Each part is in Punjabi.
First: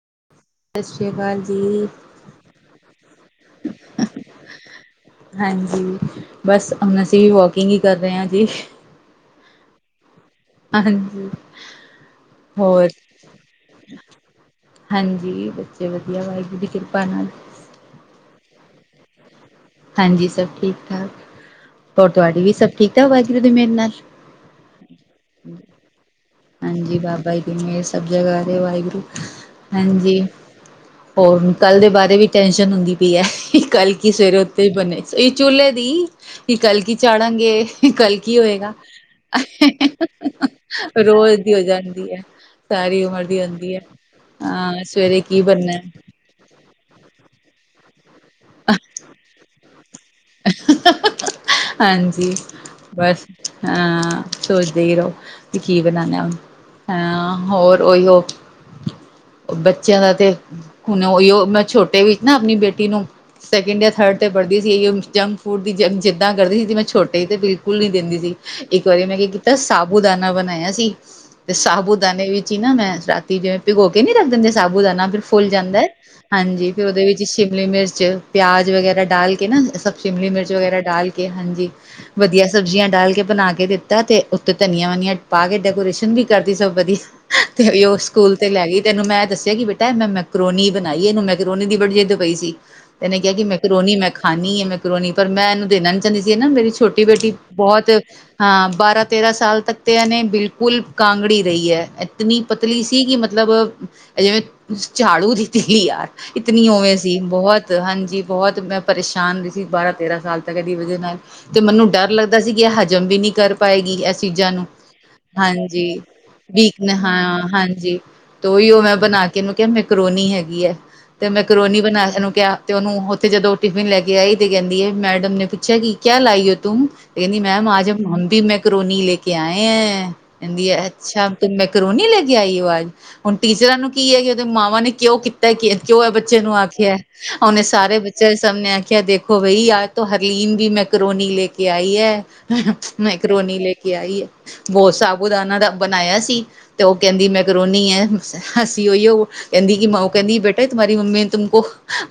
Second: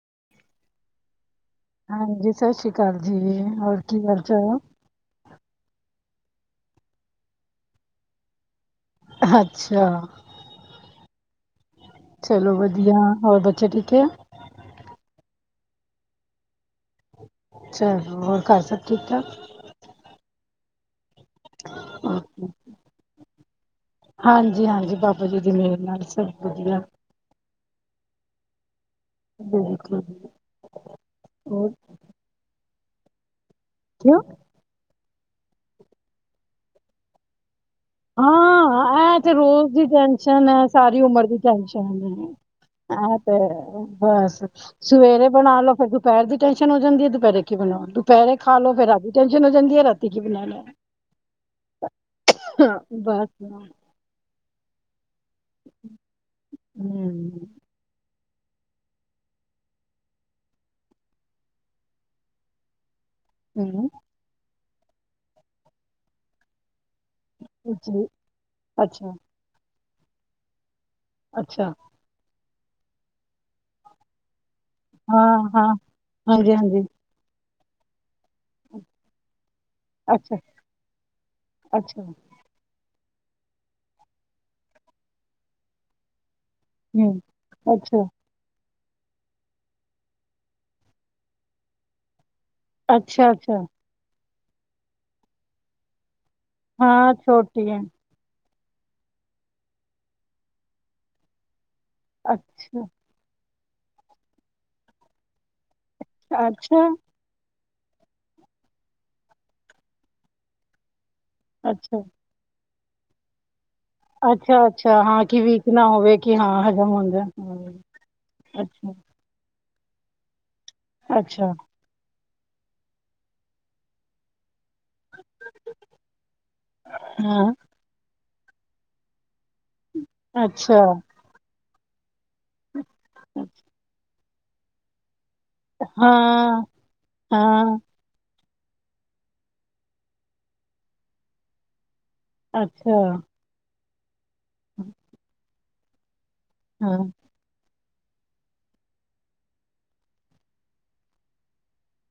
[inaudible] ਅਕਾਲ ਜੀ ਹਾਂਜੀ ਸ ਸ਼ੀ ਕਾਲ ਜੀ, ਹੋਰ ਕੀ ਹਾਲ ਚਾਲ ਹਾਂਜੀ ਬਸ ਹੁਣ, ਅਸੀਂ ਵੀ ਵਾਕਿੰਗ ਈ ਕਰ ਰਏ ਆਂ ਜੀ। ਅੱਛਾ। ਹਾਂਜੀ। ਚਲੋ ਹੋਰ ਵਧੀਆ, ਹੋਰ ਬੱਚੇ ਠੀਕ ਏ ਜੇ ਵਧੀਆ ਵਾਹਿਗੁਰੂ ਜੀ ਚਲ ਹੋਰ ਘਰ ਸਭ ਠੀਕ ਠਾਕ ਹਾਂਜੀ ਸਭ ਠੀਕ ਠਾਕ, ਹੋਰ ਠਾਕ? ਤੁਆਡੀ ਵੀ ਸਭ ਠੀਕ ਠਾਕ ਵਾਹਿਗੁਰੂ ਦੀ ਮੇਰ ਨਾਲ। ਹਾਂਜੀ ਹਾਂਜੀ, ਬਾਬਾ ਜੀ ਦੀ ਮੇਰ ਨਾਲ ਸਭ ਵਧੀਆ। ਸਬ ਜਗਾ ਹੈ ਨੇ ਵਾਹਿਗੁਰੂ। ਬਿਲਕੁਲ ਹਾਂਜੀ, ਹੋਰ ਕੱਲ ਦੇ ਬਾਰੇ ਵੀ ਟੈਂਸ਼ਨ ਹੁੰਦੀ ਪੀ ਏ। ਕਲ ਕਿ ਕਿਉਂ? ਸਵੇਰੇ ਇ ਚੁੱਲੇ ਦੀ ਕੀ ਕਲ ਕੀ ਚਾੜਾਂਗੇ? ਕੱਲ ਕੀ ਹੋਏਗਾ? ਹਾਂ, ਇਹ ਤੇ ਰੋਜ਼ ਦੀ ਟੈਨਸ਼ਨ ਰੋਜ਼ ਦੀ ਹੋ ਜਾਂਦੀ ਐ। ਆਹ ਤੇ ਬਸ ਹਾਂ ਸਵੇਰੇ ਕੀ ਬਣਾ ਬਣਨਾ ਲੋ ਫਿਰ ਦੁਪੈਰ ਦੀ ਟੈਂਸ਼ਨ ਹੋ ਜਾਂਦੀ ਹੈ, ਦੁਪੈਰੇ ਬਣਾ ਤੂ ਦੁਪੈਹਰੇ ਖਾ ਲੋ ਫੇਰ ਰਾਤ ਦੀ ਟੈਂਨਸ਼ਨ ਹੋ ਜਾਂਦੀ ਏ, ਰਾਤੀ ਕੀ ਬਣਾਣਾ ਏ। ਹਾਂਜੀ ਬਸ ਹਾਂ ਸੋਚਦੇ ਹੀ ਰਹੋ ਵੀ ਕੀ ਬਣਾਨਾ ਹੁਨ ਹਾਂ ਹੋਰ ਔਯੀਔ। ਬੱਚਯਾ ਦਾ ਤੇ ਹੁਣ ਔਯੀਔ, ਮੈਂ ਛੋਟੇ ਵੀ ਨਾ ਆਪਣੀ ਬੇਟੀ ਨੂੰ ਸੈਕਿੰਡ ਹੂੰ, ਜਾਂ ਥਰਡ ਤੇ ਪੜ੍ਹਦੀ ਸੀ, ਜੰਕ ਫੂਡ ਦੀ ਜੰ ਜਿੱਦਾਂ ਕਰਦੀ ਸੀ ਮੈਂ ਛੋਟੀ ਤੇ ਬਿਲਕੁਲ ਨੀ ਜੀ ਦਿੰਦੀ ਸੀ, ਇੱਕ ਵਾਰੀ ਅੱਛਾ। ਮੈਂ ਕੀ ਕੀਤਾ ਸਾਬੂ ਦਾਨਾ ਬਨਾਇਆ ਸੀ ਤੇ ਅੱਛਾ, ਸਾਬੂਦਾਨੇ ਵਿੱਚ ਈ ਨਾ, ਮੈਂ ਰਾਤੀ ਜਿਵੇਂ ਪਿਗੋ ਕੇ ਨੀ ਰੱਖ ਦਿੰਦੇ ਸਾਬੂਦਾਨਾ ਫਿਰ ਫੁੱਲ ਹਾਂ-ਹਾਂ, ਜਾਂਦਾ ਏ, ਹਾਂਜੀ ਹਾਂਜੀ-ਹਾਂਜੀ, ਫਿਰ ਉੱਦੇ ਵਿੱਚ ਸ਼ਿਮਲੀ ਮਿਰਚ ਪਿਆਜ ਵਗੈਰਾ ਡਾਲ ਨਾ ਸਭ ਸ਼ਿਮਲੀ ਅੱਛਾ, ਮਿਰਚ ਵਗੈਰਾ ਡਾਲ ਕੇ, ਹਾਂਜੀ ਅੱਛਾ, ਵਧੀਆ ਸਬਜ਼ੀਆਂ ਡਾਲ ਕੇ ਬਣਾ ਕੇ ਦਿੱਤਾ ਤੇ ਉੱਤੇ ਧਨੀਆ- ਵਨੀਆ ਪਾ ਕੇ ਡੈਕੋਰੇਸ਼ਨ ਵੀ - ਕਰਤੀ ਸਭ ਵਧੀ ਹੂੰ, ਤੇ ਉਹ ਅੱਛਾ, ਸਕੂਲ ਤੇ ਲੈ ਗਈ । ਤੇ ਏਹਨੂੰ ਮੈ ਦੱਸਿਆ ਕਿ ਬੇਟਾ ਮੈ ਮੈਕਰੋਨੀ ਬਣਾਈ ਐ। ਇਹਨੂੰ ਮੈਕਰੋਨੀ ਦੀ ਬੜ ਜਿਦ ਪਈ ਸੀ ਇਹਨੇ ਕਿਹਾ ਕਿ ਮੈ ਅੱਛਾ-ਅੱਛਾ, ਮਕਰੋਣੀ ਮੈ ਖਾਣੀ ਹੈ ਮੈਕਰੋਣੀ ਪਰ ਮੈ ਇਹਨੂੰ ਦੇਣਾ ਨੀ ਚਾਹੁੰਦੀ ਸੀ। ਨਾ ਮੇਰੀ ਛੋਟੀ ਹਾਂ ਬੇਟੀ ਛੋਟੀ ਹੈ, ਬਹੁਤ, ਹਾਂ ਬਾਰਾ ਤੇਰਾ ਸਾਲ ਤੱਕ ਤੇ ਇਹਨੇ ਬਿਲਕੁਲ ਕਾਂਗੜੀ ਰਹੀ ਐ। ਇਤਨੀ ਪਤਲੀ ਅੱਛਾ, ਸੀ ਕਿ ਮਤਲਬ ਜਿਵੇ ਝਾੜੂ ਦਿੱਤੀ ਦੀ ਤ- ਲੀ ਯਾਰ ਇਤਨੀ ਅੱਛਾ, ਉਵੇ ਸੀ ਬਹੁਤ, ਹਾਂਜੀ ਬਹੁਤ ਮੈ ਪਰੇਸ਼ਾਨ ਰਈ ਸੀ ਬਾਰ੍ਹਾਂ- ਤੇਰ੍ਹਾਂ ਸਾਲ ਤੱਕ ਇਹਦੀ ਵਜਹ ਨਾਲ। ਤੇ ਮੈਨੂੰ ਅੱਛਾ, ਡਰ ਲੱਗਦਾ ਸੀ ਕਿ ਇਹ ਹਜਮ ਵੀ ਨੀ ਕਰ ਪਾਏਗੀ ਇਹ ਚੀਜਾ ਨੂੰ, ਅੱਛਾ-ਅੱਛਾ, ਹਾਂ ਕਿ ਵੀਕ ਨਾ ਹਾਂਜੀ ਹੋਵੇ ਕਿ ਹਾਂ ਵੀਕ ਨ ਹਜ਼ਮ ਹੋ ਹਾ ਜਾਏ, ਹੂੰ, ਹਾਂਜੀ । ਤੇ ਉਹੀਓ ਅੱਛਾ, ਮੈ ਬਣਾ ਕੇ ਕਿਆ ਮੈਕਰੋਨੀ ਹੈਗੀ ਐ ਤੇ ਅੱਛਾ, ਮੈਕਰਰੋਨੀ ਬਣਾ ਇਹਨੂੰ ਕਿਹਾ ਤੇ ਓਹਨੂੰ ਉੱਥੇ ਜਦੋ ਟਿਫਿਨ ਲੈ ਕੇ ਆਈ ਤੇ - ਕਹਿੰਦੀ ਐ ਮੈਡਮ ਨੇ ਪੁੱਛਿਆ ਕਿ ਕਿਆ ਲਾਈ ਓ ਤੁਮ? ਕਹਿੰਦੀ ਹਾਂ, ਮੈਮ ਆਜ ਹਮ ਵੀ ਮੈਕਰੋਨੀ ਲੇਕੇ ਕੇ ਆਏ ਐ, ਕਹਿੰਦੀ ਅੱਛਾ ਤੁਮ ਮੈਕਰੋਨੀ ਲੇਕੇ ਆਈ ਓ ਆਜ। ਹੁਣ ਟੀਚਰਾ ਨੂੰ ਕੀ ਐ ਅਈਓ ਉਹਦੇ ਮਾਵਾਂ ਨੇ ਕਿਉ ਕੀਤਾ? ਪਤਾ ਕਿ ਕਿਉ ਐ ਬੱਚੇ ਨੂੰ ਹਾਂ, ਆਖਿਆ? ਉਹਨੇ ਹਾਂ, ਸਾਰੇ ਬੱਚੇਆ ਸਭ ਨੇ ਆਖਿਆ ਦੇਖੋ ਭਈ, ਆਜ ਤੋ ਹਰਲੀਨ ਵੀ ਮੈਕਰੋਨੀ ਲੇਕੇ ਆਈ ਐ। ਅੱਛਾ, ਮੈਕਰੋਨੀ ਲੇਕੇ ਆਈ, ਵੋਹ ਸਾਬੂਦਾਨਾ ਦਾ ਬਣਾਇਆ ਸੀ । ਤੇ ਉਹ ਹਾਂ, ਕਹਿੰਦੀ ਮੈਕਰੋਨੀ ਐ। ਹਸੀਓ ਓ ਕਹਿੰਦੀ ਕਿ ਮਾ ਕਹਿੰਦੀ ਬੇਟੇ ਤੁਮ੍ਹਾਰੀ ਮੰਮੀ ਨੇ ਤੁਮਕੋ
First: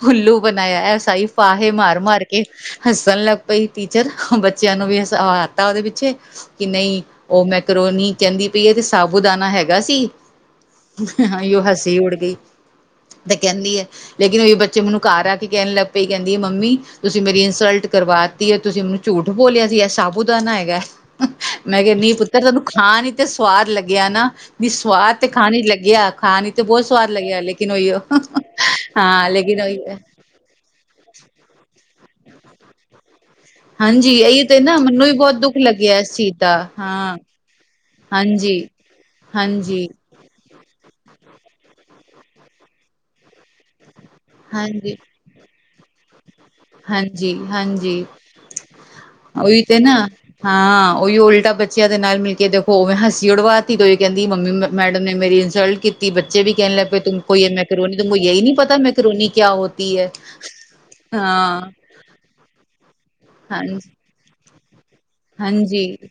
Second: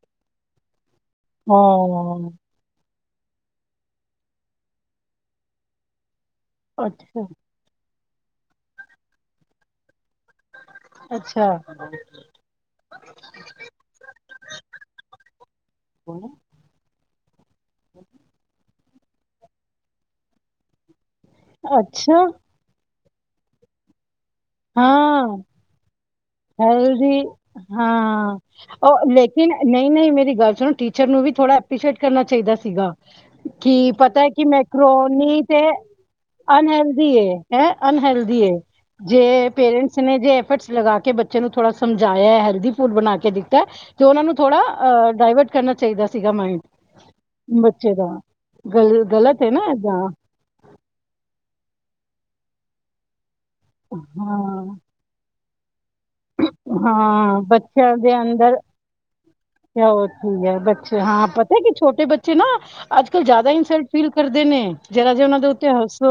ਉੱਲੂ ਬਣਾਇਆ ਐ, ਏ ਸਾਈ ਫ਼ਾਹੇ ਮਾਰ- ਮਾਰ ਹਾਂ, ਕੇ ਹੱਸਣ ਲੱਗ ਪਈ ਟੀਚਰ ਬੱਚਿਆ ਨੂੰ ਵੀ ਹਸਵਾ ਤਾ ਉਹਦੇ ਪਿੱਛੇ ਕਿ ਨਈ ਅੱਛਾ, ਉਹ ਮੈਕਰੋਨੀ ਕਹਿੰਦੀ ਪਈ ਤੇ ਸਾਬੂਦਾਨਾ ਹੈਗਾ ਸੀ । ਅੱਛਾ, ਓਈਓ ਹਸੀ ਉੜ ਗਈ ਤੇ ਕਹਿੰਦੀ ਐ ਲੇਕਿਨ ਉਹੀ ਬੱਚ ਚੇ ਮੈਨੂੰ ਘਰ ਆ ਕੇ ਕਹਿਣ ਲੱਗ ਪਈ ਕਹਿੰਦੀ ਐ ਮੰਮੀ ਤੁਸੀ ਮੇਰੀ ਇਨਸਲਟ ਕਰਵਾਤੀ ਐ । ਤੁਸੀ ਮੈਨੂੰ ਝੂਠ ਬੋਲਿਆ ਸੀ ਇਹ ਸਾਬੂਦਾਨਾ ਹੈਗਾ ਐ, ਮੈ ਕਿਆ ਨਈ ਅੱਛਾ, ਪੁੱਤਰ ਤੈਨੂੰ ਖਾਣ ਈ ਤੇ ਸਵਾਦ ਲੱਗਿਆ ਨਾ। ਵੀ ਸਵਾਦ ਹਾਂ। ਤੇ ਖਾਣ ਚ ਲੱਗਿਆ ਖਾਣ ਇਚ ਤੇ ਬਹੁਤ ਸਵਾਦ ਹੈਲਦੀ ਲੱਗਿਆ ਲੇਕਿਨ ਉਹੀ ਉਹ, ਹਾਂ ਲੇਕਿਨ ਉਹੀ ਹੈ ਨਈ-ਨਈ ਮੇਰੀ ਗੱਲ ਸੁਣੋ ਟੀਚਰ ਨੂੰ ਵੀ ਥੋੜਾ ਐਪ੍ਰਰੀਸ਼ੀਏਟ ਕਰਨਾ ਚਾਈਦਾ ਸੀਗਾ । [inaudible] ਕਿ ਪਤਾ ਐ ਇਹੀ ਕਿ ਤੇ ਨਾ ਮੈਨੂੰ ਵੀ ਬਹੁਤ ਮੈਕਰੋਨੀ ਦੁੱਖ ਤੇ ਲੱਗਿਆ ਇਸ ਚੀਜ਼ ਦਾ ਅਨਹੈਲਦੀ ਹਾਂ ਏ, ਹੈ ਅਨਹੈਲਦੀ ਏ। ਹਾਂਜੀ ਜੀ । ਤੇ ਹਾਂਜੀ ਪੇਰੈਂਟਸ ਨੇ ਜੇ ਐਫਰਟਸ ਲਗਾ ਕੇ ਬੱਚੇ ਨੂੰ ਥੋੜਾ ਸਮਝਾਇਆ, ਹੈਲਦੀ ਫੂਡ ਬਣਾ ਕੇ ਦਿੱਤਾ ਤਾ ਉਹਨਾ ਨੂੰ ਥੋੜ੍ਹਾ ਹਾਂਜੀ ਅ ਡਾਇਵਰਟ ਕਰਨਾ ਚਾਈਦਾ ਸੀ । ਹਾਂਜੀ- ਹਾਂਜੀ ਗਲ ਗਲਤ । ਹੈ ਉਹੀ ਤੇ ਨਾ ਇਦਾਂ ਹਾਂ ਉਹੀਓ ਉਲਟਾ ਬੱਚ ਚਿਆ ਦੇ ਨਾਲ ਮਿਲ ਕੇ ਦੇਖੋ ਉਵੇ ਹਸੀ ਉਡਵਾਤੀ ਤੇ ਉਹ ਇਹ ਕਹਿੰਦੀ ਮੰਮੀ ਹਾਂ ਮੈਡਮ ਨੇ ਮੇਰੀ ਇਨਸਲਟ ਕੀਤੀ ਬੱਚੇ ਵੀ ਕਹਿਣ ਲੱਗ ਪਏ ਤੁਮ ਕੋ ਹਾਂ ਯੇ ਬੱਚਿਆਂ ਮੈਕਰੋਨੀ ਤੁਮਕੋ ਦੇ ਯੇਹੀ ਨੀ ਅੰਦਰ ਪਤਾ ਮੈਕਰੋਨੀ ਕਿਆ ਹੋਤੀ ਹੈ? ਹਾਂ ਪਤਾ ਕਿ ਛੋਟੇ ਬੱਚੇ ਨਾ ਅੱਜ-ਕੱਲ ਜਿਆਦਾ ਹਾਂਜੀ ਇਨਸਲਟ ਫੀਲ ਕਰਦੇ ਨੇ। ਜਰਾ ਜੇ ਉਹਨਾਂ ਦੇ ਉੱਤੇ ਹਾਂਜੀ, ਹੱਸੋ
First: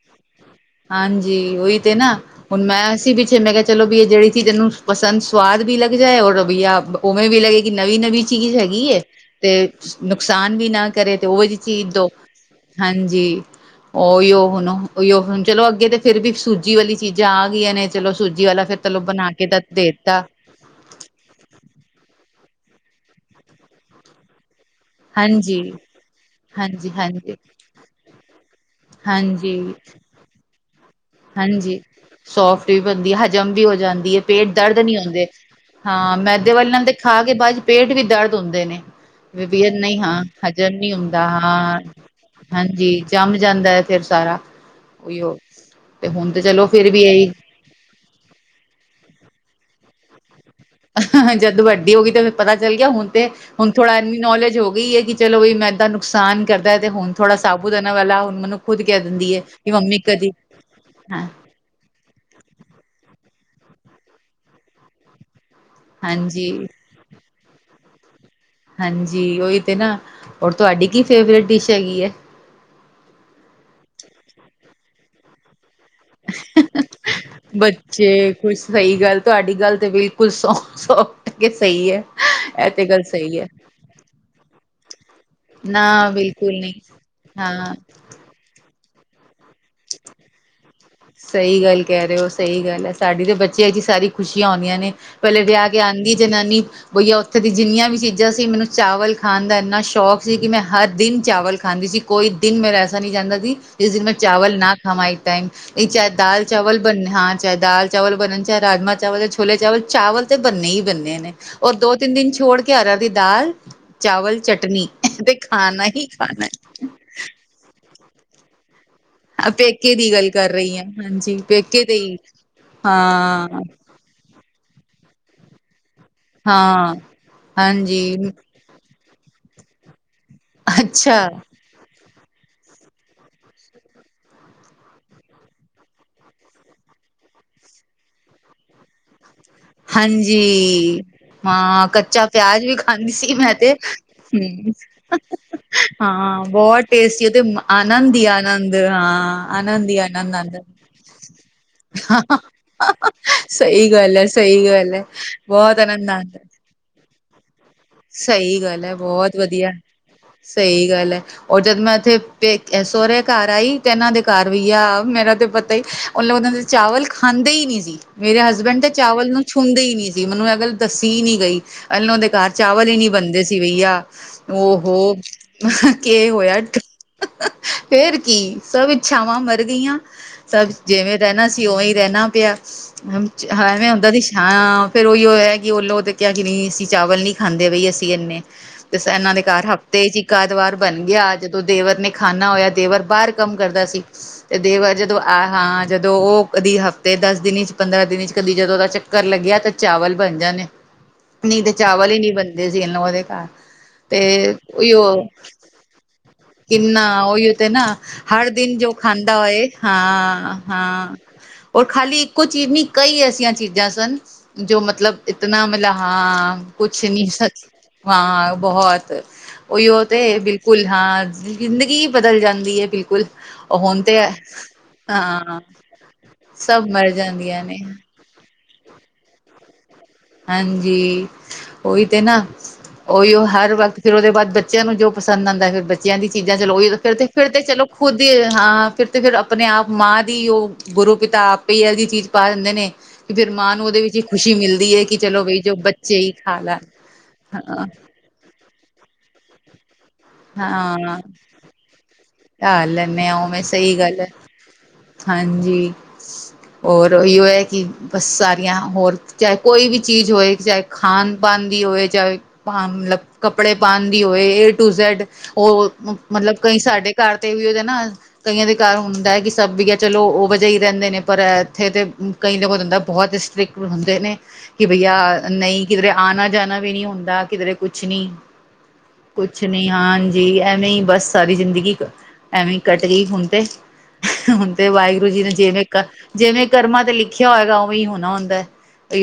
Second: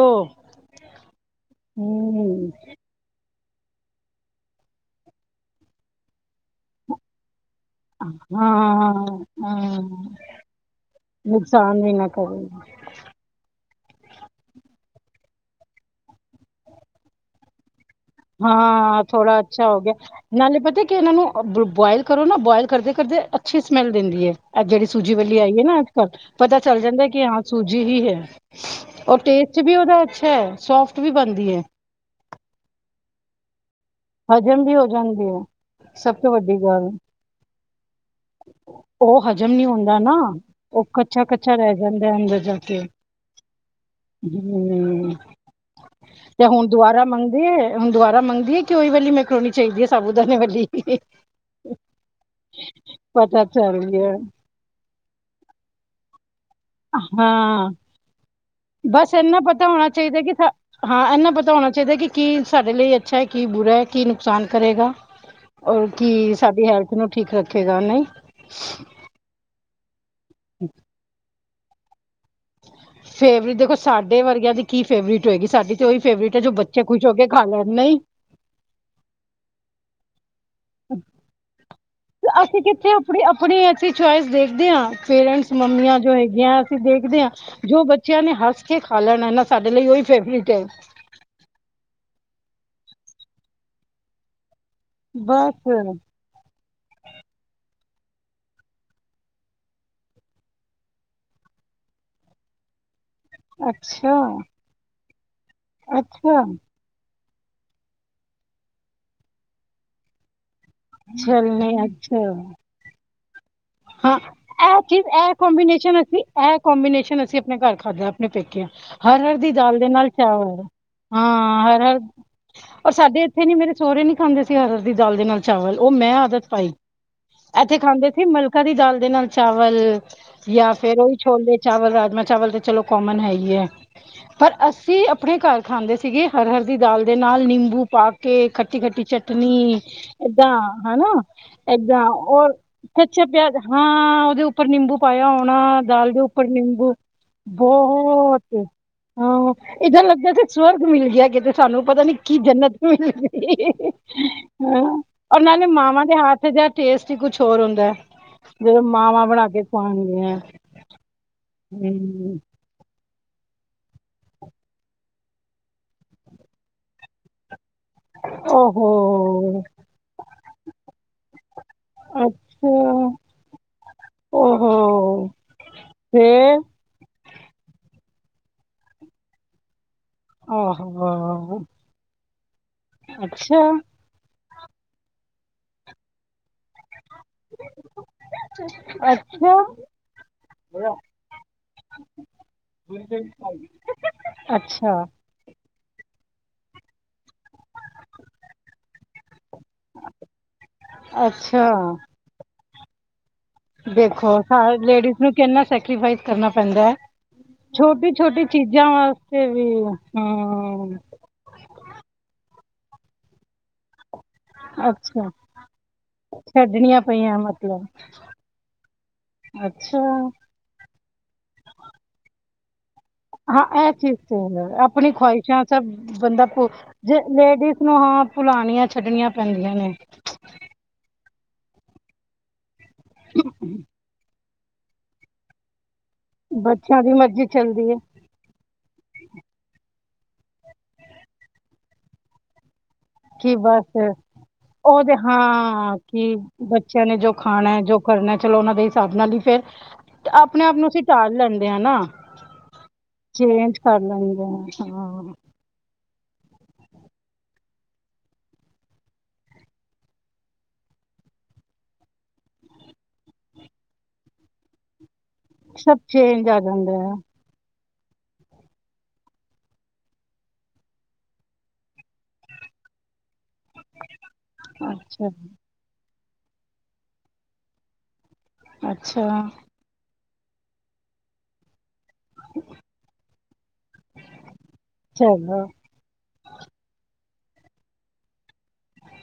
ਹਾਂਜੀ ਉਹੀ ਤੇ ਨਾ ਹਮ ਹੁਣ ਮੈ ਅਸੀ ਵੀ ਮੈ ਕਿਆ ਚਲੋ ਵੀ ਇਹ ਜਿਹੜੀ ਚੀਜ ਇਹਨੂੰ ਪਸੰਦ ਸਵਾਦ ਵੀ ਲੱਗ ਜਾਏ ਔਰ ਵੀਆ ਉਵੇ ਵੀ ਲੱਗੇ ਨਵੀ-ਨਵੀ ਚੀਜ ਹਾਂ ਹੈਗੀ ਏ ਤੇ ਹਾਂ ਨੁਕਸਾਨ ਵੀ ਨਾ ਕਰੇ ਤੇ ਉਹ ਜਿਹੀ ਨੁਕਸਾਨ ਵੀ ਚੀਜ ਨਾ ਦੋ। ਕਰੇ ਹਾਂਜੀ, ਓਹੀਓ। ਉਹੁਣੋ ਓਈਓ ਹੁਣ ਚਲੋ ਅੱਗੇ ਤੇ ਫੇਰ ਵੀ ਸੂਜੀ ਵਾਲੀ ਚੀਜਾ ਆ ਗਈਆ ਨੇ । ਹਾਂ ਥੋੜ੍ਹਾ ਅੱਛਾ ਹੋ ਗਿਆ ਦੇਤਾ ਨਾਲੇ ਪਤਾ ਕਿ ਇਹਨਾ ਨੂੰ ਬੁਆਇਲ ਕਰੋ ਨਾ ਬੋਇਲ ਕਰਦੇ-ਕਰਦੇ ਅੱਛੀ ਸਮੈਲ ਦਿੰਦੀ ਐ। ਇਹ ਜਿਹੜੀ ਸੂਜੀ ਵਾਲੀ ਆਈ ਹਾਂਜੀ ਏ ਨਾ ਅੱਜ-ਕੱਲ ਪਤਾ ਚੱਲ ਹਾਂਜੀ ਜਾਂਦਾ ਐ ਕਿ ਹਾਂਜੀ ਹਾਂ ਸੂਜੀ‌ ਹੀ ਹੈ ਔਰ ਟੇਸਟ ਹਾਂਜੀ ਵੀ ਉਹਦਾ ਅੱਛਾ ਐ। ਸੋਫ ਹਾਂਜੀ ਸੋਫਟ ਵੀ ਬਣਦੀ, ਹਜਮ ਵੀ ਹੋ ਜਾਂਦੀ ਐ, ਪੇਟ ਹਜ਼ਮ ਵੀ ਦਰਦ ਹੋ ਨੀ ਜਾਂਦੀ ਹੁੰਦੇ। ਹੈ ਸਭ ਹਾਂ, ਤੋਂ ਮੈਦੇ ਵੱਡੀ ਵਲ ਨਾਲ ਗੱਲ ਤੇ ਖਾ ਕੇ ਬਾਦ ਚ ਪੇਟ ਵੀ ਦਰਦ ਹੁੰਦੇ ਨੇ, ਉਹ ਵੀ ਹਜ਼ਮ ਵੀ ਹੁੰਦਾ ਨਹੀਂ ਨਾ ਹਾਂ ਹਜਰ ਉਹ ਨੀ ਕੱਚਾ ਹੁੰਦਾ ਕੱਚਾ ਹਾਂ ਰਹਿ ਜਾਂਦਾ ਅੰਦਰ ਜਾ ਕੇ ਹਾਂਜੀ ਜੰਮ ਜਾਂਦੈ ਫੇਰ ਸਾਰਾ ਹਮ ਓਈਓ। ਤੇ ਹੁਣ ਦੁਬਾਰਾ ਮੰਗਦੀਏ, ਹੁਣ ਦੁਬਾਰਾ ਮੰਗਦੀਏ ਕਿ ਓਈ ਵਾਲੀ ਮੈਕਰੋਣੀ ਚਾਈਦੀ ਏ ਸਾਬੂਦਾਨੇ ਵਾਲੀ। ਅਹਹ ਜਦ ਵੱਡੀ ਹੋ ਗੀ ਤੇ ਫੇ ਪਤਾ ਚੱਲ ਗਿਆ ਹੁਣ ਤੇ ਪਤਾ ਹੁਣ ਚੱਲ ਥੋੜਾ ਗਿਆ ਏਨੀ ਨੌਲੇਜ ਹੋ ਗਈ ਏ ਕਿ ਚਲੋ ਵਈ ਮੈਂ ਐਦਾ ਨੁਕਸਾਨ ਕਰਦਾ ਐ ਤੇ ਹੁਣ ਥੋੜਾ ਹਾਂ ਸਾਬੂਦਾਨ ਵਾਲਾ ਹੁਣ ਮੈਨੂੰ ਖੁਦ ਕੈ ਬਸ ਦਿੰਦੀ ਇੰਨਾ ਏ ਕਿ ਮੰਮੀ ਕਦੀ ਹਾਂ। ਤੋਣਾ ਚਾਈਦੈ ਕਿ ਕੀ ਸਾਡੇ ਲਈ ਅੱਛਾ ਐ, ਕੀ ਬੁਰਾ ਐ। ਕੀ ਨੁਕਸਾਨ ਕਰੇਗਾ ਓਰ ਕੀ ਹਾਂਜੀ ਸਾਡੀ ਹੈਲਥ ਨੂੰ ਠੀਕ ਰੱਖੇਗਾ ਨਈ। ਹਾਂਜੀ। ਓਹੀ ਤੇ ਨਾ, ਹੋਰ ਤੁਹਾਡੀ ਕੀ ਫੇਵਰੇਟ ਡਿਸ਼ ਹੈਗੀ ਏ? ਫੇਵਰੇਟ ਦੇਖੋ ਸਾਡੇ ਵਰਗਿਆਂ, ਦੀ ਕੀ ਫੇਵਰੇਟ ਹੋਏਗੀ। ਸਾਡੀ ਤੇ, ਔਹੀ ਫੇਵਰੇਟ ਹੈ। ਜੋ ਬੱਚੇ ਖੁਸ਼ ਹੋ, ਕੇ ਖਾ ਲੈਂਣ, ਨਈਂ। ਬੱਚੇ ਕੁਛ ਸਹੀ ਗੱਲ ਤੁਹਾਡੀ ਗੱਲ ਤੇ ਬਿਲਕੁਲ ਸੌ ਸੌ ਟਕੇ ਸਹੀ ਹੈ ਅ, ਅਸੀਂ ਇਹ ਤੇ ਕਿੱਥੇ, ਗੱਲ ਅਪਣੀ। ਸਹੀ ਹੈ ਅਪਣੀ, ਅਸੀਂ ਚੋਇਸ ਦੇਖਦੇ ਆਂ। ਪੇਰੈਂਟਸ, ਮੰਮੀਆਂ ਨਾ ਜੋ ਹੈਗੀਆਂ ਬਿਲਕੁਲ ਨਹੀਂ ਅਸੀਂ ਦੇਖਦੇ ਆਂ। ਹਾਂ ਜੋ ਬੱਚਿਆਂ ਨੇ ਹੱਸ ਕੇ ਖਾਲੈਣਾ ਨਾ, ਸਾਡੇ ਲਈ, ਔ ਹੀ ਫੈਵਰਿਟ ਐ। ਸਹੀ ਗੱਲ ਕਹਿ ਰਹੇ ਹੋ ਸਹੀ ਗੱਲ ਹੈ, ਸਾਡੀ ਤੇ ਬੱਚਿਆ ਚ ਹੀ, ਸਾਰੀ ਖੁਸ਼ੀਆਂ ਔਣ ਨੀਆ ਨੇ, ਪੈਲੇ ਵਿਆ ਬਸ ਕੇ ਆੰਦੀ ਏ ਜਨਾਨੀ, ਬਈ ਐ ਔਥੇ ਦੀ ਜਿੰਨੀਆਂ ਵੀ। ਚੀਜ਼ਾਂ ਸੀ। ਮੈਨੂੰ ਚਾਵਲ ਖਾਣ ਦਾ ਇੰਨਾ ਸ਼ੌਕ ਸੀ, ਕਿ ਮੈਂ, ਹਰ ਦਿਨ ਚਾਵਲ ਖਾਂਦੀ ਸੀ। ਕੋਈ ਦਿਨ ਮੇਰਾ ਐਸ। ਸਰੀ ਜਾਂਦਾ ਸੀ। ਜਿਸ ਦਿਨ ਮੈਂ, ਅੱਛਾ ਚਾਵਲ ਨਾ ਖਾਵਾਂ ਇੱਕ ਟਾਈਮ। ਇ ਚਾਏ ਅੱਛਾ ਦਾਲ ਚਾਵਲ ਬਣਨੇ ਹਾਂ। ਚਾਏ ਦਾਲ ਚਾਵਲ ਬਣਨ, ਚਾਏ ਰਾਜਮਾ ਚਾਵਲ ਯਾ ਛੋਲੇ ਚਾਵਲ, ਚਾਵਲ ਤੇ ਬੰਨੇ ਹੀ ਬੰਨਣੇ ਨੇ। ਚੱਲਣੇ ਔਰ ਦੋ, ਤਿੰਨ ਦਿਨ ਅੱਛਾ ਛੋੜ ਕੇ ਹਰਰ ਦੀ ਦਾਲ ਹਾਂ, ਚਾਵਲ ਐ ਚਟਨੀ ਚੀਜ਼ ਐ ਤੇ ਖਾਣਾ ਕੋੰਬੀਨੇਸ਼ਨ ਹੀ ਅਸੀਂ, ਐ ਖਾਣਾ ਕੋਂਬੀਨੇਸ਼ਨ ਅਸੀ ਅਪਣੇ ਘਰ ਖਾਧਾ। ਅਪਣੇ ਪੇਕਿਆ, ਹਰਹਰ ਦੀ ਦਾਲ ਦੇ ਪੇਕੇ ਨਾਲ ਦੀ ਗੱਲ ਕਰ ਚਾਵਲ। ਰਹੀ ਹਾਂ ਹਾਂਜੀ ਹਾਂ, ਪੇਕੇ ਤੇ ਹਰਹਰ ਹੀ ਔਰ ਸਾਡੇ ਐਥੇ, ਹਾਂ ਨੀ ਮੇਰੇ ਸੋਹਰੇ ਨੀ, ਖਾਂਦੇ ਸੀ ਹਰਹਰ ਦੀ ਦਾਲ ਦੇ ਨਾਲ। ਓਹ ਮੈਂ, ਆਦਤ ਪਾਈ। ਹਾਂ, ਐਥੇ ਖਾਂਦੇ ਸੀ ਹਾਂਜੀ, ਮਲ ਕਦੀ ਦਾਲ ਦੇ ਨਾਲ ਚਾਵਲ ਯਾ ਫੇਰ ਓਹੀ, ਅੱਛਾ, ਛੋਲੇ ਚਾਵਲ, ਰਾਜਮਾ। ਚਾਵਲ ਤੇ ਚਲੋ ਕੋਮਨ ਹੈ, ਈ ਐ। ਪਰ ਅਸੀਂ ਆਪਣੇ ਘਰ ਖਾਂਦੇ ਸੀਗੇ। ਹਰਹਰ ਦੀ ਦਾਲ ਦੇ ਨਾਲ ਨਾਲ ਨਿੰਬੂ ਪਾ ਕੇ ਖੱਟੀ- ਖੱਟੀ ਚਟ ਟਨੀ, ਏਦਾਂ ਹਾਂਜੀ। ਹਨਾ, ਹਾਂ, ਏਦਾਂ ਕੱਚਾ ਔਰ ਪਿਆਜ ਵੀ ਫੇਰ ਖਾਂਦੀ ਕੱਚਾ ਸੀ ਪਿਆਜ ਮੈਂ ਤੇ, ਹਾਂ ਔਦੇ ਉੱਪਰ ਹੂੰ। ਨਿੰਬੂ ਪਾਇਆ ਹੋਣਾ। ਦਾਲ ਦੇ ਹਾਂ, ਉੱਪਰ ਬਹੁਤ ਨਿੰਬੂ ਟੇਸਟੀ ਤੇ ਆਨੰਦ ਹੀ ਬਹੌ ਔਤੇ, ਆਨੰਦ, ਹਾਂ। ਆਨੰਦ ਹੀ ਏਦਾਂ ਲੱਗਦਾ ਆਨੰਦ ਸੀ ਆਂਦਾ। ਸਵਰਗ ਮਿਲ ਗਿਆ, ਕਿਤੇ। ਸਾਨੂੰ ਪਤਾ ਨੀ, ਕੀ ਜੰਨਤ ਮਿਲ ਸਈ ਗੱਲ ਐ ਸਈ। ਹੂੰ, ਔਰ ਨਾਲੇ, ਮਾਵਾਂ ਦੇ ਹੱਥ ਜੇਹਾ, ਟੇਸਟ ਹੀ ਕੁਛ ਹੋਰ ਹੁੰਦਾ ਏ। ਸਹੀ ਜੇਵੇ, ਗੱਲ ਐ, ਮਾਵਾਂ ਬਹੁਤ ਬਣਾ ਕੇ ਵਧੀਆ। ਖਵਾਣਗੇ। ਸਹੀ ਗੱਲ ਹੈ, ਔਰ ਜਦ ਮੈਂ ਐਥੇੇ ਪੇ, ਸੋਰੇ ਘਰ ਆਈ ਤੇ, ਐਨਾਂ ਦੇ ਘਰ ਵਈਆ। ਮੇਰਾ ਤੇ ਪਤਾ ਈ ਔਥੇ, ਓਨਾਂ ਦੇ ਚਾਵਲ ਖਾਂਦੇ ਹੀ ਨੀ। ਮੇਰੇ ਹਸਬੈਂਡ ਤੇ, ਚਾਵਲ ਨੂੰ, ਓਹੋ ਛੂੰਦੇ ਹੀ ਨੀ ਸੀ, ਮੈਨੂੰ ਐਹ, ਗੱਲ ਦੱਸੀ ਨੀ ਗਈ। ਅਣਾਲੋ ਦੇ ਘਰ ਅੱਛਾ ਚਾਵਲ ਹੀ, ਨੀ ਬਣਦੇ ਸੀ, ਬਈਆ, ਓਹ ਹੋ। ਓਹੋ ਕੇ ਹੋਯਾ ਫੇਰ ਫੇਰ, ਕੀ ਸਭ ਇੱਛਾਵਾਂ, ਮਰ ਗਈਆਂ। ਸਭ ਜਿਵੇਂ ਰੈਣਾ ਓਹੋ ਸੀ। ਓਵੇਂ ਹੀ ਰੈਣਾ ਪਿਆ। ਹੂੰ ਅੱਛਾ ਐਵੇਂ ਹੂੰਦਾ ਸੀ ਹਾਂ, ਫੇਰ ਓਹੀਓ ਹੋਯਾ, ਕਿ ਔਲੋ ਤੇ, ਕਿਆ ਕਿ ਨਹੀਂ ਅਸੀ। ਚਾਵਲ ਨੀ ਖਾਂਦੇ ਬਈ ਅਸੀਂ ਇੰਨੇ। ਤੇ ਏਨਾਂ ਦੇ ਅੱਛਾ ਘਰ ਹਫ਼ਤੇ ਚ ਇੱਕ, ਆਧ ਵਾਰ ਬਣ ਗਿਆ। ਜਦੋਂ । ਰ ਨੇ ਖਾਨਾ ਹੋਇਆ ਦੇਵਰ ਬਾਰ ਕੰਮ ਕਰਦਾ ਸੀ। ਤੇ ਦੇਵਰ ਅੱਛਾ ਜਦੋਂ ਆ ਹਾਂ ਜਦੋਂ ਓਹ ਕਦੀ ਹਫ਼ਤੇ, ਦਸ ਦਿਨੀ ਚ ਪੰਦਰਾਂ ਦਿਨ ਚ ਕਦੀ ਜਦੋਂ ਔਦਾ ਚੱਕਰ ਲੱਗਿਆ ਤਾਂ ਚਾਵਲ ਬਣ ਜਾਂਣੇ, ਨੀ ਅੱਛਾ ਤੇ ਚਾਵਲ ਹੀ, ਨੀ ਬਣਦੇ ਸੀ ਇਨਲੋ ਦੇ ਘੱਰ। ਤੇ ਦੇਖੋ ਔਈਔ ਲੇਡੀਜ਼ ਨੂੰ ਕਿੰਨਾ ਸੈਕਰੀਫਾਈਸ ਕਰਨਾ ਪੈਂਦਾ ਹੈ ਕਿੰਨਾ ਔਈਔ ਤੇ ਨਾ ਛੋਟੀ ਛੋਟੀ ਹੜ ਦਿਨ ਚੀਜ਼ਾਂ ਜੋ ਖਾਂਦਾ ਵਾਸਤੇ ਵੀ ਹੋਏ, ਹਾਂ, ਹਾਂ। ਔਰ ਖਾਲੀ ਇਕੋ ਚੀਨੀ, ਕਈ ਐਸੀਆਂ ਚੀਜ਼ਾਂ ਸਨ। ਜੋ ਮਤਲਬ, ਅੱਛਾ ਇਤਨਾ ਮਲਬ ਹਾਂ ਛੱਡਣੀਆਂ ਕੁਛ ਨੀ ਪਈਆਂ ਸ ਮਤਲਬ ਹਾਂ, ਬਹੁਤ ਓਹੀਓ ਅੱਛਾ ਤੇ ਬਿਲਕੁਲ ਹਾਂ। ਜ਼ਿੰਦਗੀ, ਹੀ ਬਦਲ ਜਾਂਦੀ ਏ ਬਿਲ ਬਿਲਕੁਲ ਹਾਂ ਇਹ ਹੁਣ ਚੀਜ਼ ਤੇ, ਹੈ ਆਪਣੀ ਹਾਂ। ਖਵਾਹਿਸ਼ਾਂ ਸਭ ਬੰਦਾ ਸਭ ਮਰ ਜਾਂਦੀਆਂ ਨੇ। ਪੁਰਾਣੀਆਂ, ਛੱਡਣੀਆਂ ਪੈਂਦੀਆਂ ਨੇ। ਹਾਂਜੀ। ਉਹੀ ਤੇ ਨਾ, ਉਹੀ ਉਹ ਹਰ ਵਕਤ ਫੇਰ ਉਹਦੇ ਬਾਅਦ। ਬੱਚਿਆਂ ਨੂੰ ਜੋ ਪਸੰਦ ਆਉਂਦਾ। ਫੇਰ ਬੱਚਿਆਂ ਦੀ ਚੀਜ਼ਾਂ, ਚਲੋ ਉਹੀ ਬੱਚਿਆਂ ਦੀ ਫੇਰ, ਮਰਜ਼ੀ ਫੇਰ ਤੇ ਚਲੋ ਚੱਲਦੀ ਹੈ ਖੁੱਦ ਹਾਂ। ਫੇਰ ਤੇ ਫੇਰ ਆਪਣੇ ਆਪ ਮਾਂ ਦੀ, ਉਹ ਗੁਰੂ ਪਿਤਾ ਆਪੇ ਇਹਦੀ ਚੀਜ਼ ਪਾ ਦਿੰਦੇ ਨੇ। ਤੇ ਫੇਰ ਕਿ ਮਾਂ, ਨੂੰ ਬਸ ਉਹਦੇ ਵਿੱਚ ਹੀ ਖੁਸ਼ੀ ਮਿਲਦੀ ਹੈ। ਉਹਦੇ ਕਿ ਚਲੋ ਬਈ ਜੋ ਹਾਂ। ਬੱਚੇ ਹੀ ਕਿ ਖਾ ਲੈਣ ਬੱਚਿਆਂ ਨੇ ਜੋ ਖਾਣਾ, ਹਾਂ ਜੋ ਕਰਨਾ, ਚਲੋ ਉਹਨਾ ਦੇ ਹਿਸਾਬ ਨਾਲ ਹੀ ਫੇਰ। ਤੇ ਆਪਣੇ ਆਪ ਨੂੰ ਅਸੀਂ ਹਾਂ ਢਾਲ ਲੈਂਦੇ ਹਾਂ ਨਾ। ਢਾਲ ਲੈਣੇ ਆ ਉਵੇੈਂ ਚੇਂਜ ਸਹੀ ਕਰ ਗੱਲ ਹੈ ਲੈਂਦੇ ਹਾਂ ਹਾਂ ਹਾਂਜੀ। ਹੋਰ ਉਹੀ ਹੈ ਕਿ ਬਸ ਸਾਰੀਆਂ ਹੋਰ ਚਾਹੇ ਕੋਈ ਵੀ ਚੀਜ਼ ਹੋਵੇ ਚਾਹੇ ਖਾਣ ਪਾਨ ਦੀ। ਦੀ ਹੋਏ ਚਾਹੇ ਮਤਲਬ ਕੱਪੜੇ ਪਾਉਣ ਦੀ ਹੋਵੇ ਏ ਟੂ ਜੈਡ। ਸਭ ਉਹ ਚੇਂਜ ਮਤਲਬ ਆ ਕਈ ਜਾਂਦਾ ਸਾਡੇ ਹੈ ਘਰ ਤੇ ਵੀ ਉਹਦੇ ਨਾ ਕਈਆਂ ਦੇ ਘਰ ਹੁੰਦਾ ਕਿਸ। ਸਭ ਦੀਆਂ ਚਲੋ ਉਹ ਵਜਾ ਹੀ ਰਹਿੰਦੇ ਨੇ ਪਰ ਇੱਥੇ ਤਾਂ ਕਈ ਲੋਕ ਹੁੰਦਾ ਬਹੁਤ। ਸਿੱਖ ਹੁੰਦੇ ਨੇ ਕਿ ਬਈਆ ਅੱਛਾ ਨਹੀਂ ਕਿਧਰੇ ਆਉਣਾ ਜਾਣਾ ਵੀ ਨਹੀਂ ਹੁੰਦਾ ਕਿਧਰੇ ਕੁਛ ਨਹੀਂ। ਅੱਛਾ ਕੁਛ ਨੀ ਹਾਂਜੀ ਐਵੇਂ ਹੀ ਬਸ ਸਾਰੀ ਜ਼ਿੰਦਗੀ। ਐਵੀਂ ਕੱਟ ਗਈ ਹੁਣ ਤੇ। ਹੁਣ ਤੇ ਵਾਹਿਗੁਰੂ ਜੀ ਨੇ ਚਲੋ ਜਿਵੇਂ ਜਿਵੇਂ ਕਰਮਾਂ ਤੇ ਲਿਖਿਆ ਹੋਏਗਾ ਉਵੇਂ ਹੀ ਹੋਣਾ ਹੁੰਦਾ ਹੈ।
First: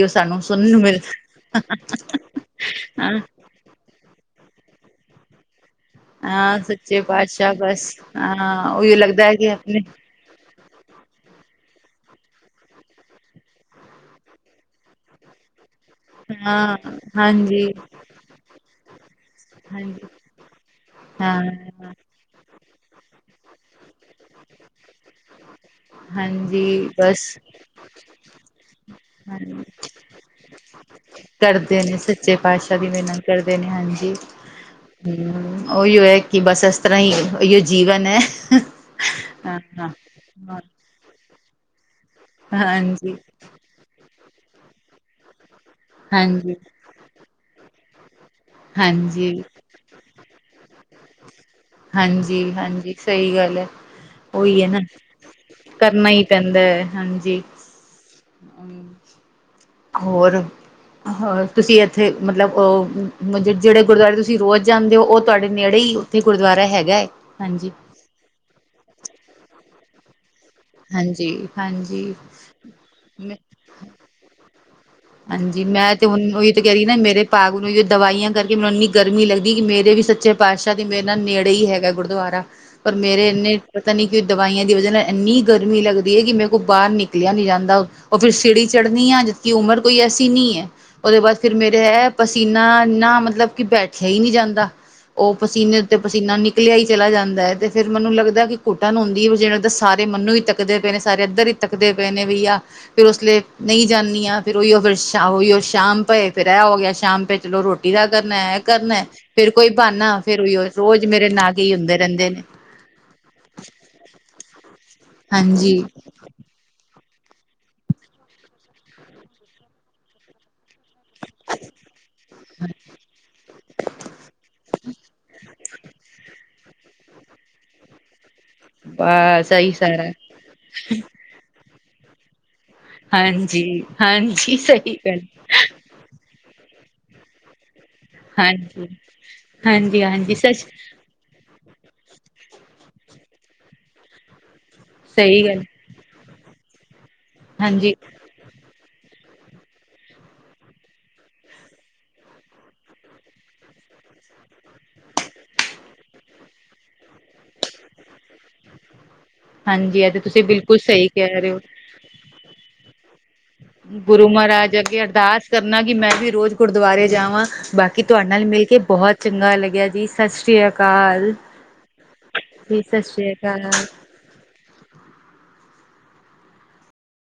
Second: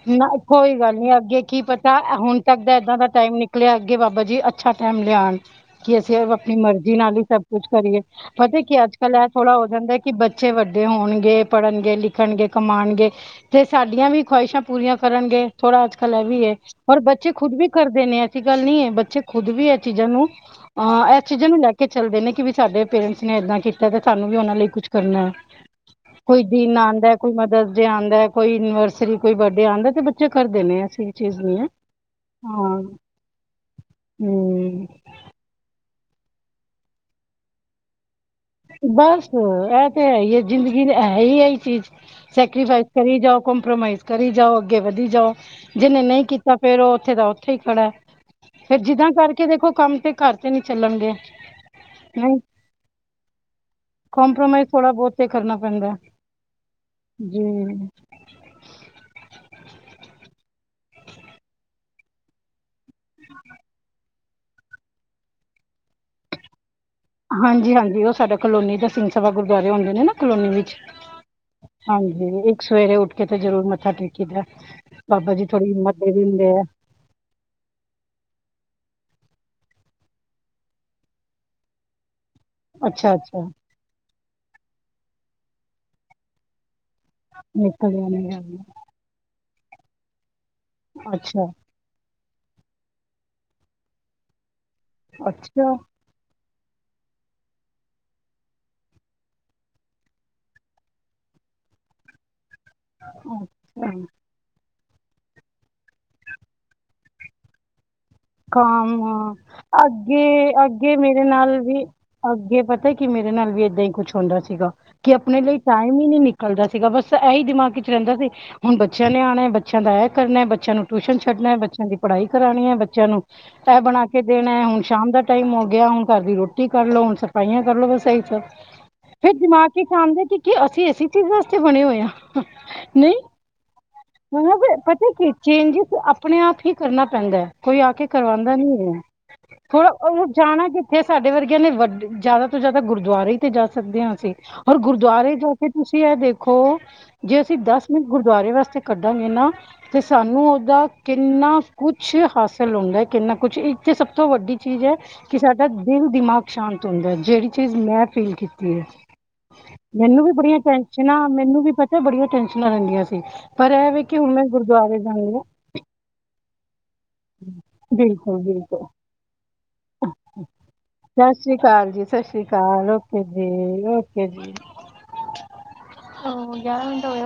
ਨਾ ਕੋਈ ਗੱਲ ਨੀ ਅੱਗੇ ਕੀ ਪਤਾ ਹੁਣ ਤੱਕ ਦਾ ਏਦਾਂ ਦਾ ਹਾਂ ਟਾਈਮ ਨਿਕਲਿਆ ਅੱਗੇ । ਬਾਬਾ ਜੀ ਅੱਛਾ ਟਾਈਮ ਲਿਆਉਣ। ਕਿ ਅਸੀਂ ਆਪਣੀ ਹਾਂ ਮਰਜ਼ੀ ਸੱਚੇ ਨਾਲ ਹੀ ਸਭ ਪਾਤਸ਼ਾਹ ਕੁੱਛ ਬਸ ਕਰੀਏ। ਪਤਾ ਹਾਂ ਕੀ ਆ ਅੱਜ ਉਹੀਓ ਕੱਲ੍ਹ ਲੱਗਦਾ ਇਹ ਹੈ ਕਿ ਥੋੜ੍ਹਾ ਹੋ ਆਪਣੇ ਜਾਂਦਾ ਕਿ ਬੱਚੇ ਵੱਡੇ। ਵੱਡੇ ਹੋਣਗੇ ਪੜ੍ਹਨਗੇ, ਲਿਖਣਗੇ, ਕਮਾਉਣਗੇ ਤੇ ਸਾਡੀਆਂ ਵੀ ਖਵਾਹਿਸ਼ਾਂ ਪੂਰੀਆਂ ਕਰਨਗੇ। ਥੋੜਾ ਅੱਜ ਕੱਲ੍ਹ ਇਹ ਵੀ ਹੈ ਹਾਂ ਪਰ ਬੱਚੇ ਖੁਦ ਹਾਂਜੀ ਵੀ ਕਰਦੇ ਨੇ ਐਸੀ ਗੱਲ ਨਹੀਂ ਹੈ ਬੱਚੇ। ਖੁਦ ਵੀ ਇਹ ਚੀਜ਼ਾਂ ਹਾਂਜੀ ਨੂੰ ਅਹ ਇਸ ਹਾਂ ਚੀਜ਼ਾਂ ਨੂੰ ਲੈ ਕੇ ਚੱਲਦੇ ਨੇ ਕਿ ਵੀ ਸਾਡੇ ਪੇਰੈਂਟਸ। ਨੇ ਏਦਾਂ ਕੀਤਾ ਤੇ ਸਾਨੂੰ ਵੀ ਉਹਨਾਂ ਲਈ ਕੁੱਝ ਕਰਨਾ ਹੈ। ਕੋਈ ਦਿਨ ਹਾਂਜੀ ਆਉਂਦਾ, ਕੋਈ ਬਸ ਮਦਰਸ ਡੇ ਆਉਂਦਾ, ਕੋਈ ਐਨੀਵਰਸਰੀ। ਕੋਈ ਹਾਂਜੀ ਬਰਡੇ ਆਂਦਾ ਤੇ ਬੱਚੇ ਕਰਦੇ ਨੇ ਐਸੀ ਹਾਂਜੀ ਚੀਜ਼ ਨਹੀਂ ਹੈ ਕਰਦੇ ਨੇ ਸੱਚੇ ਪਾਤਸ਼ਾਹ ਹਾਂ ਦੀ ਮਿਹਨਤ ਕਰਦੇ ਨੇ ਹਾਂਜੀ। ਹਮ ਹੂੰ ਉਹੀਓ ਹੈ ਕਿ ਬਸ ਇਸ ਤਰ੍ਹਾਂ ਹੀ ਉਹੀ ਜੀਵਨ ਹੈ। ਬਸ ਹਾਂ ਹਾਂ ਇਹ ਤੇ ਹੈ ਹੀ ਹੈ ਹਾਂ ਜ਼ਿੰਦਗੀ 'ਚ ਹੈ ਹੀ ਆ ਚੀਜ਼। ਸੈਕ੍ਰਰੀਫਾਈਸ ਹਾਂਜੀ, ਕਰੀ ਜਾਓ, ਕਪ੍ਰੋਮਾਈਜ਼ ਕਰੀ ਜਾਓ, ਅੱਗੇ ਵਧੀ ਜਾਓ। ਜਿਹਨੇ ਨਹੀਂ ਕੀਤਾ ਹਾਂਜੀ, ਫੇਰ ਉਹ ਉੱਥੇ ਦਾ ਉੱਥੇ ਹੀ ਖੜਾ ਫੇਰ ਜਿੱਦਾਂ ਹਾਂਜੀ, ਕਰਕੇ ਦੇਖੋ ਕੰਮ ਤੇ? ਘਰ ਤੇ ਨਹੀਂ ਚੱਲਣਗੇ। ਨਹੀਂ ਹਾਂਜੀ- ਹਾਂਜੀ, ਸਹੀ ਗੱਲ ਹੈ। ਉਹੀ ਹੈ ਕੰਪਰੋਮਾਈਜ਼ ਨਾ ਥੋੜਾ ਬਹੁਤ ਤੇ ਪੈਂਦਾ ਹੈ। ਕਰਨਾ ਹੀ ਪੈਂਦਾ ਹੈ ਹਾਂਜੀ। ਜੀ ਹਾਂਜੀ। ਹੋਰ ਹਾ ਤੁਸੀਂ ਇੱਥੇ ਮਤਲਬ ਅ ਜਿਹੜੇ ਗੁਰਦੁਆਰੇ ਤੁਸੀਂ? ਤੁਸੀਂ ਰੋਜ਼ ਜਾਂਦੇ ਹੋ ਉਹ ਤੁਹਾਡੇ ਨੇੜੇ ਹੀ ਉੱਥੇ ਗੁਰਦੁਆਰਾ ਹੈਗਾ। ਹਾਂਜੀ ਹਾਂਜੀ ਉਹ ਸਾਡਾ ਕਲੋਨੀ ਦਾ ਸਿੰਘ ਸਭਾ ਗੁਰਦੁਆਰੇ ਹੁੰਦੇ ਨੇ ਨਾ। ਕਲੋਨੀ ਵਿੱਚ ਹਾਂਜੀ ਇੱਕ ਸਵੇਰੇ ਉੱਠ ਕੇ ਤੇ ਜਰੂਰ ਮੱਥਾ ਟੇਕੀ ਦਾ। ਹਾਂਜੀ ਮੈਂ ਤੇ ਹੁਣ ਉਹੀ ਤੇ ਕਹਿ ਰਹੀ ਨਾ ਮੇਰੇ ਵਾਂਗ ਨੂੰ ਦਵਾਈਆਂ ਕਰਕੇ ਮੈਨੂੰ ਇੰਨੀ। ਗਰਮੀ ਲੱਗਦੀ ਹੈ। ਕਿ ਮੇਰੇ ਵੀ ਸੱਚੇ ਪਾਤਸ਼ਾਹ ਦੀ ਮੇਹਰ ਨਾਲ ਨੇੜੇ ਹੀ ਹੈਗਾ ਗੁਰਦੁਆਰਾ। ਪਰ ਅੱਛਾ ਮੇਰੇ ਅੱਛਾ ਇੰਨੇ ਪਤਾ ਨੀ ਕਿ ਦਵਾਈਆਂ ਦੀ ਵਜ੍ਹਾ ਨਾਲ ਇੰਨੀ ਗਰਮੀ ਲਗਦੀ ਹੈ। ਕਿ ਮੇਰੇ ਕੋਲ ਬਾਹਰ ਨਿਕਲ। ਨਿਕਲਿਆ ਨਹੀਂ ਜਾਂਦਾ ਨਿਕਲ ਉਹ ਫਿਰ ਜਾਣਗੇ ਸਿੜੀ ਚੜ੍ਹਨੀ ਆ ਜਿਸ ਕਿ ਉਮਰ ਕੋਈ ਐਸੀ ਨਹੀਂ ਹੈ। ਉਹਦੇ ਬਾਅਦ ਅੱਛਾ ਫੇਰ ਮੇਰੇ ਹੈ ਪਸੀਨਾ ਇੰਨਾ ਮਤਲਬ ਕਿ ਬੈਠਿਆ ਹੀ ਨਹੀਂ ਜਾਂਦਾ ਹੈ। ਉਹ ਅੱਛਾ ਪਸੀਨੇ ਉੱਤੇ ਪਸੀਨਾ । ਨਿਕਲਿਆ ਹੀ ਚਲਾ ਜਾਂਦਾ ਹੈ ਤੇ ਫੇਰ ਮੈਨੂੰ ਲੱਗਦਾ ਕਿ ਘੁੱਟਣ ਹੁੰਦੀ ਹੈ ਵੀ ਜਿਹੜਾ ਦਾ ਸਾਰੇ ਮੰਨੂ। ਤੱਕਦੇ ਪਏ ਨੇ ਸਾਰੇ ਇੱਧਰ ਹੀ ਤੱਕਦੇ ਪਏ ਨੇ ਬਈਆ ਫੇਰ ਉਸਲੇ ਨਹੀਂ ਅੱਛਾ ਜਾਣੀ ਆ ਫੇਰ ਉਹੀ ਅਗਰ। ਅੱਛਾ ਉਹੀ ਉਹ ਸ਼ਾਮ ਪਏ ਫੇਰ ਆ ਹੋ ਗਿਆ ਸ਼ਾਮ ਪਏ ਚਲੋ ਰੋਟੀ। ਰੋਟੀ ਦਾ ਕਰਨਾ ਇਹ ਕਰਨਾ ਕੰਮ ਫੇਰ ਕੋਈ ਬਹਾਨਾ ਅੱਗੇ ਫਿਰ ਉਹੀ ਅੱਗੇ ਰੋਜ਼ ਮੇਰੇ ਨਾਗੇ ਹੀ ਹੁੰਦੇ ਰਹਿੰਦੇ ਨੇ। ਫਿਰ ਕਿ ਮੇਰੇ ਨਾਲ ਵੀ ਏਦਾਂ ਹੀ ਕੁੱਛ ਹੁੰਦਾ ਸੀਗਾ ਕਿ ਆਪਣੇ ਲਈ ਹਾਂਜੀ ਟਾਈਮ ਹੀ ਨਹੀਂ ਨਿਕਲਦਾ ਸੀਗਾ ਬਸ। ਤਾਂ ਇਹੀ ਦਿਮਾਗ 'ਚ ਰਹਿੰਦਾ ਸੀ ਹੁਣ ਬੱਚਿਆਂ ਨੇ ਆਉਣਾ, ਬੱਚਿਆਂ ਦਾ ਇਹ ਕਰਨਾ, ਬੱਚਿਆਂ ਨੂੰ ਟਿਊਸ਼ਨ ਛੱਡਣਾ ਬੱਚਿਆਂ ਦੀ ਪੜ੍ਹਾਈ। ਨਹੀਂ ਕਰਾਣੀ ਆ ਬੱਚੇ। ਬੱਚਿਆਂ ਨੂੰ ਇਹ ਬਣਾਂ ਕੇ ਦੇਣਾਂ ਹੈਂ। ਹੁਣ ਸ਼ਾਮ ਦਾ ਟਾਇਮ ਹੋ ਗਿਆਂ ।ਹੁਣ ਘਰ ਦੀ ਰੋਟੀ ਕਰਲੋ। ਹੁਣ ਸਫ਼ਾਈਆਂ ਕਰਲੋ। ਸਹੀ ਚੱਲ। ਫ਼ਿਰ ਬਸ ਦਿਮਾਗ ਸਹੀ ਦੀ ਸਾਰਾ ਸ਼ਾਨਤੀ ਕਿ ਕੀ ਅਸੀਂ ਇਸੇ ਚੀਜ਼ ਵਾਸਤੇ ਬਣੇਂ ਹੋਏ ਹਾਂ। ਨਹੀਂ। ਹਾਂਜੀ ਹਾਂਜੀ ਸਹੀ ਪਤਾਂ ਗੱਲ ਕੀ ਚੇਂਜਿਸ। ਆਪਣੇਂ ਆਪ ਹੀ ਕਰਨਾਂ ਪੈਂਦਾਂ ਹੈਂ ।ਕੋਈ ਕੇ ਕਰਵਾਉਂਦਾ ਨੀਂ ਹਾਂਜੀ ਹੈਗਾ। ਥੋੜਾਂ ਹਾਂਜੀ ਉਹ ਹਾਂਜੀ ਸੱਚ ਜਾਣਾਂ ਕਿੱਥੇ ਸਾਡੇ ਵਰਗਿਆਂ ਨੇਂ ਵੱਡੇ ਜ਼ਿਆਦਾ ਤੋਂ ਜ਼ਿਆਦਾ ਗੁਰਦੁਆਰੇ ਤੇ ਜਾਂ ਸਕਦੇ ਹਾਂ ।ਅਸੀਂ ਔਰ ਗੁਰਦੁਆਰੇ ਸਹੀ ਤੋਂ ਹੋ ਗੱਲ ਕੇ ਤੁਸੀਂ ਇਹ ਦੇਖੋਂ। ਖੋਅ ਜੇ ਅਸੀਂ ਦਸ ਹਾਂਜੀ ਮਿੰਟ ਗੁਰਦੁਆਰੇ ਵਾਸਤੇ। ਕੱਢਾਂਗੇ ਨਾ ਤੇ ਸਾਂਨੂੰ ਉਹਦਾ ਕਿੰਨਾਂ ਕੁੱਛ ਹਾਸਲ। ਹਾਸਲ ਹੁੰਦਾਂ । ਕਿੰਨਾਂ ਕੁੱਛ ਇੱਥੇ ਸਭ ਤੋਂ ਵੱਡੀ ਚੀਜ਼ ਹੈਂ ।ਕਿ ਸਾਡਾ ਦਿਲ ਦਿਮਾਗ਼ ਸ਼ਾਂਤ ਹੁੰਦਾਂ ਹੈਂ ।ਜਿਹੜੀ ਚੀਜ਼ ਮੈਂ ਫੀਲ ਕੀਤੀ ਹੈਂ। ਹਾਂਜੀ ਇਹ ਤੇ ਮੈਂਨੂੰ ਵੀ ਤੁਸੀਂ ਬੜੀਆਂ ਬਿਲਕੁਲ ਸਹੀ ਟੈਨਸ਼ਨਾਂ। ਕਹਿ ਰਹੇ ਹੋ ਮੈਂਨੂੰ ਵੀ ਪਤਾਂ ਬੜੀਆਂ ਟੈਨਸ਼ਨਾਂ ਰਹਿੰਦੀਆਂ ਸੀ। ਪਰ ਇਹ ਵੇ ਕਿ ਗੁਰੂ ਹੁਣ ਮੈਂ ਮਹਾਂਰਾਜ ਅੱਗੇ ਗੁਰਦੁਆਰੇ ਜਾਂਦੀ ਹਾਂ ਅਰਦਾਸ ਕਰਨਾਂ। ਕਿ ਮੈਂ ਵੀ ਰੋਜ਼ ਗੁਰੂਦੁਆਰ ਜਾਵਾਂ। ਬਾਂਕੀ ਤੁਹਾਡੇ ਬਿਲਕੁਲ ਨਾਲ਼ ਮਿਲ਼ ਕੇ ਬਿਲਕੁਲ ਬਹੁਤ ਚੰਗ਼ਾ ਲੱਗਾ। ਲੱਗਿਆਂ ਜੀ। ਸਤਿ ਸ਼੍ਰੀ ਅਕਾਲ ਸਤਿ ਸ਼੍ਰੀ ਅਕਾਲ ਸਤਿ ਸ਼੍ਰੀ ਜੀ। ਅਕਾਲ ਸਤਿ ਓਕੇ ਸ਼੍ਰੀ ਅਕਾਲ। ਜੀ [inaudible] ਹੂੰ ਗਿਆਰਾਂ ਮਿੰਟ ਹੋਏ।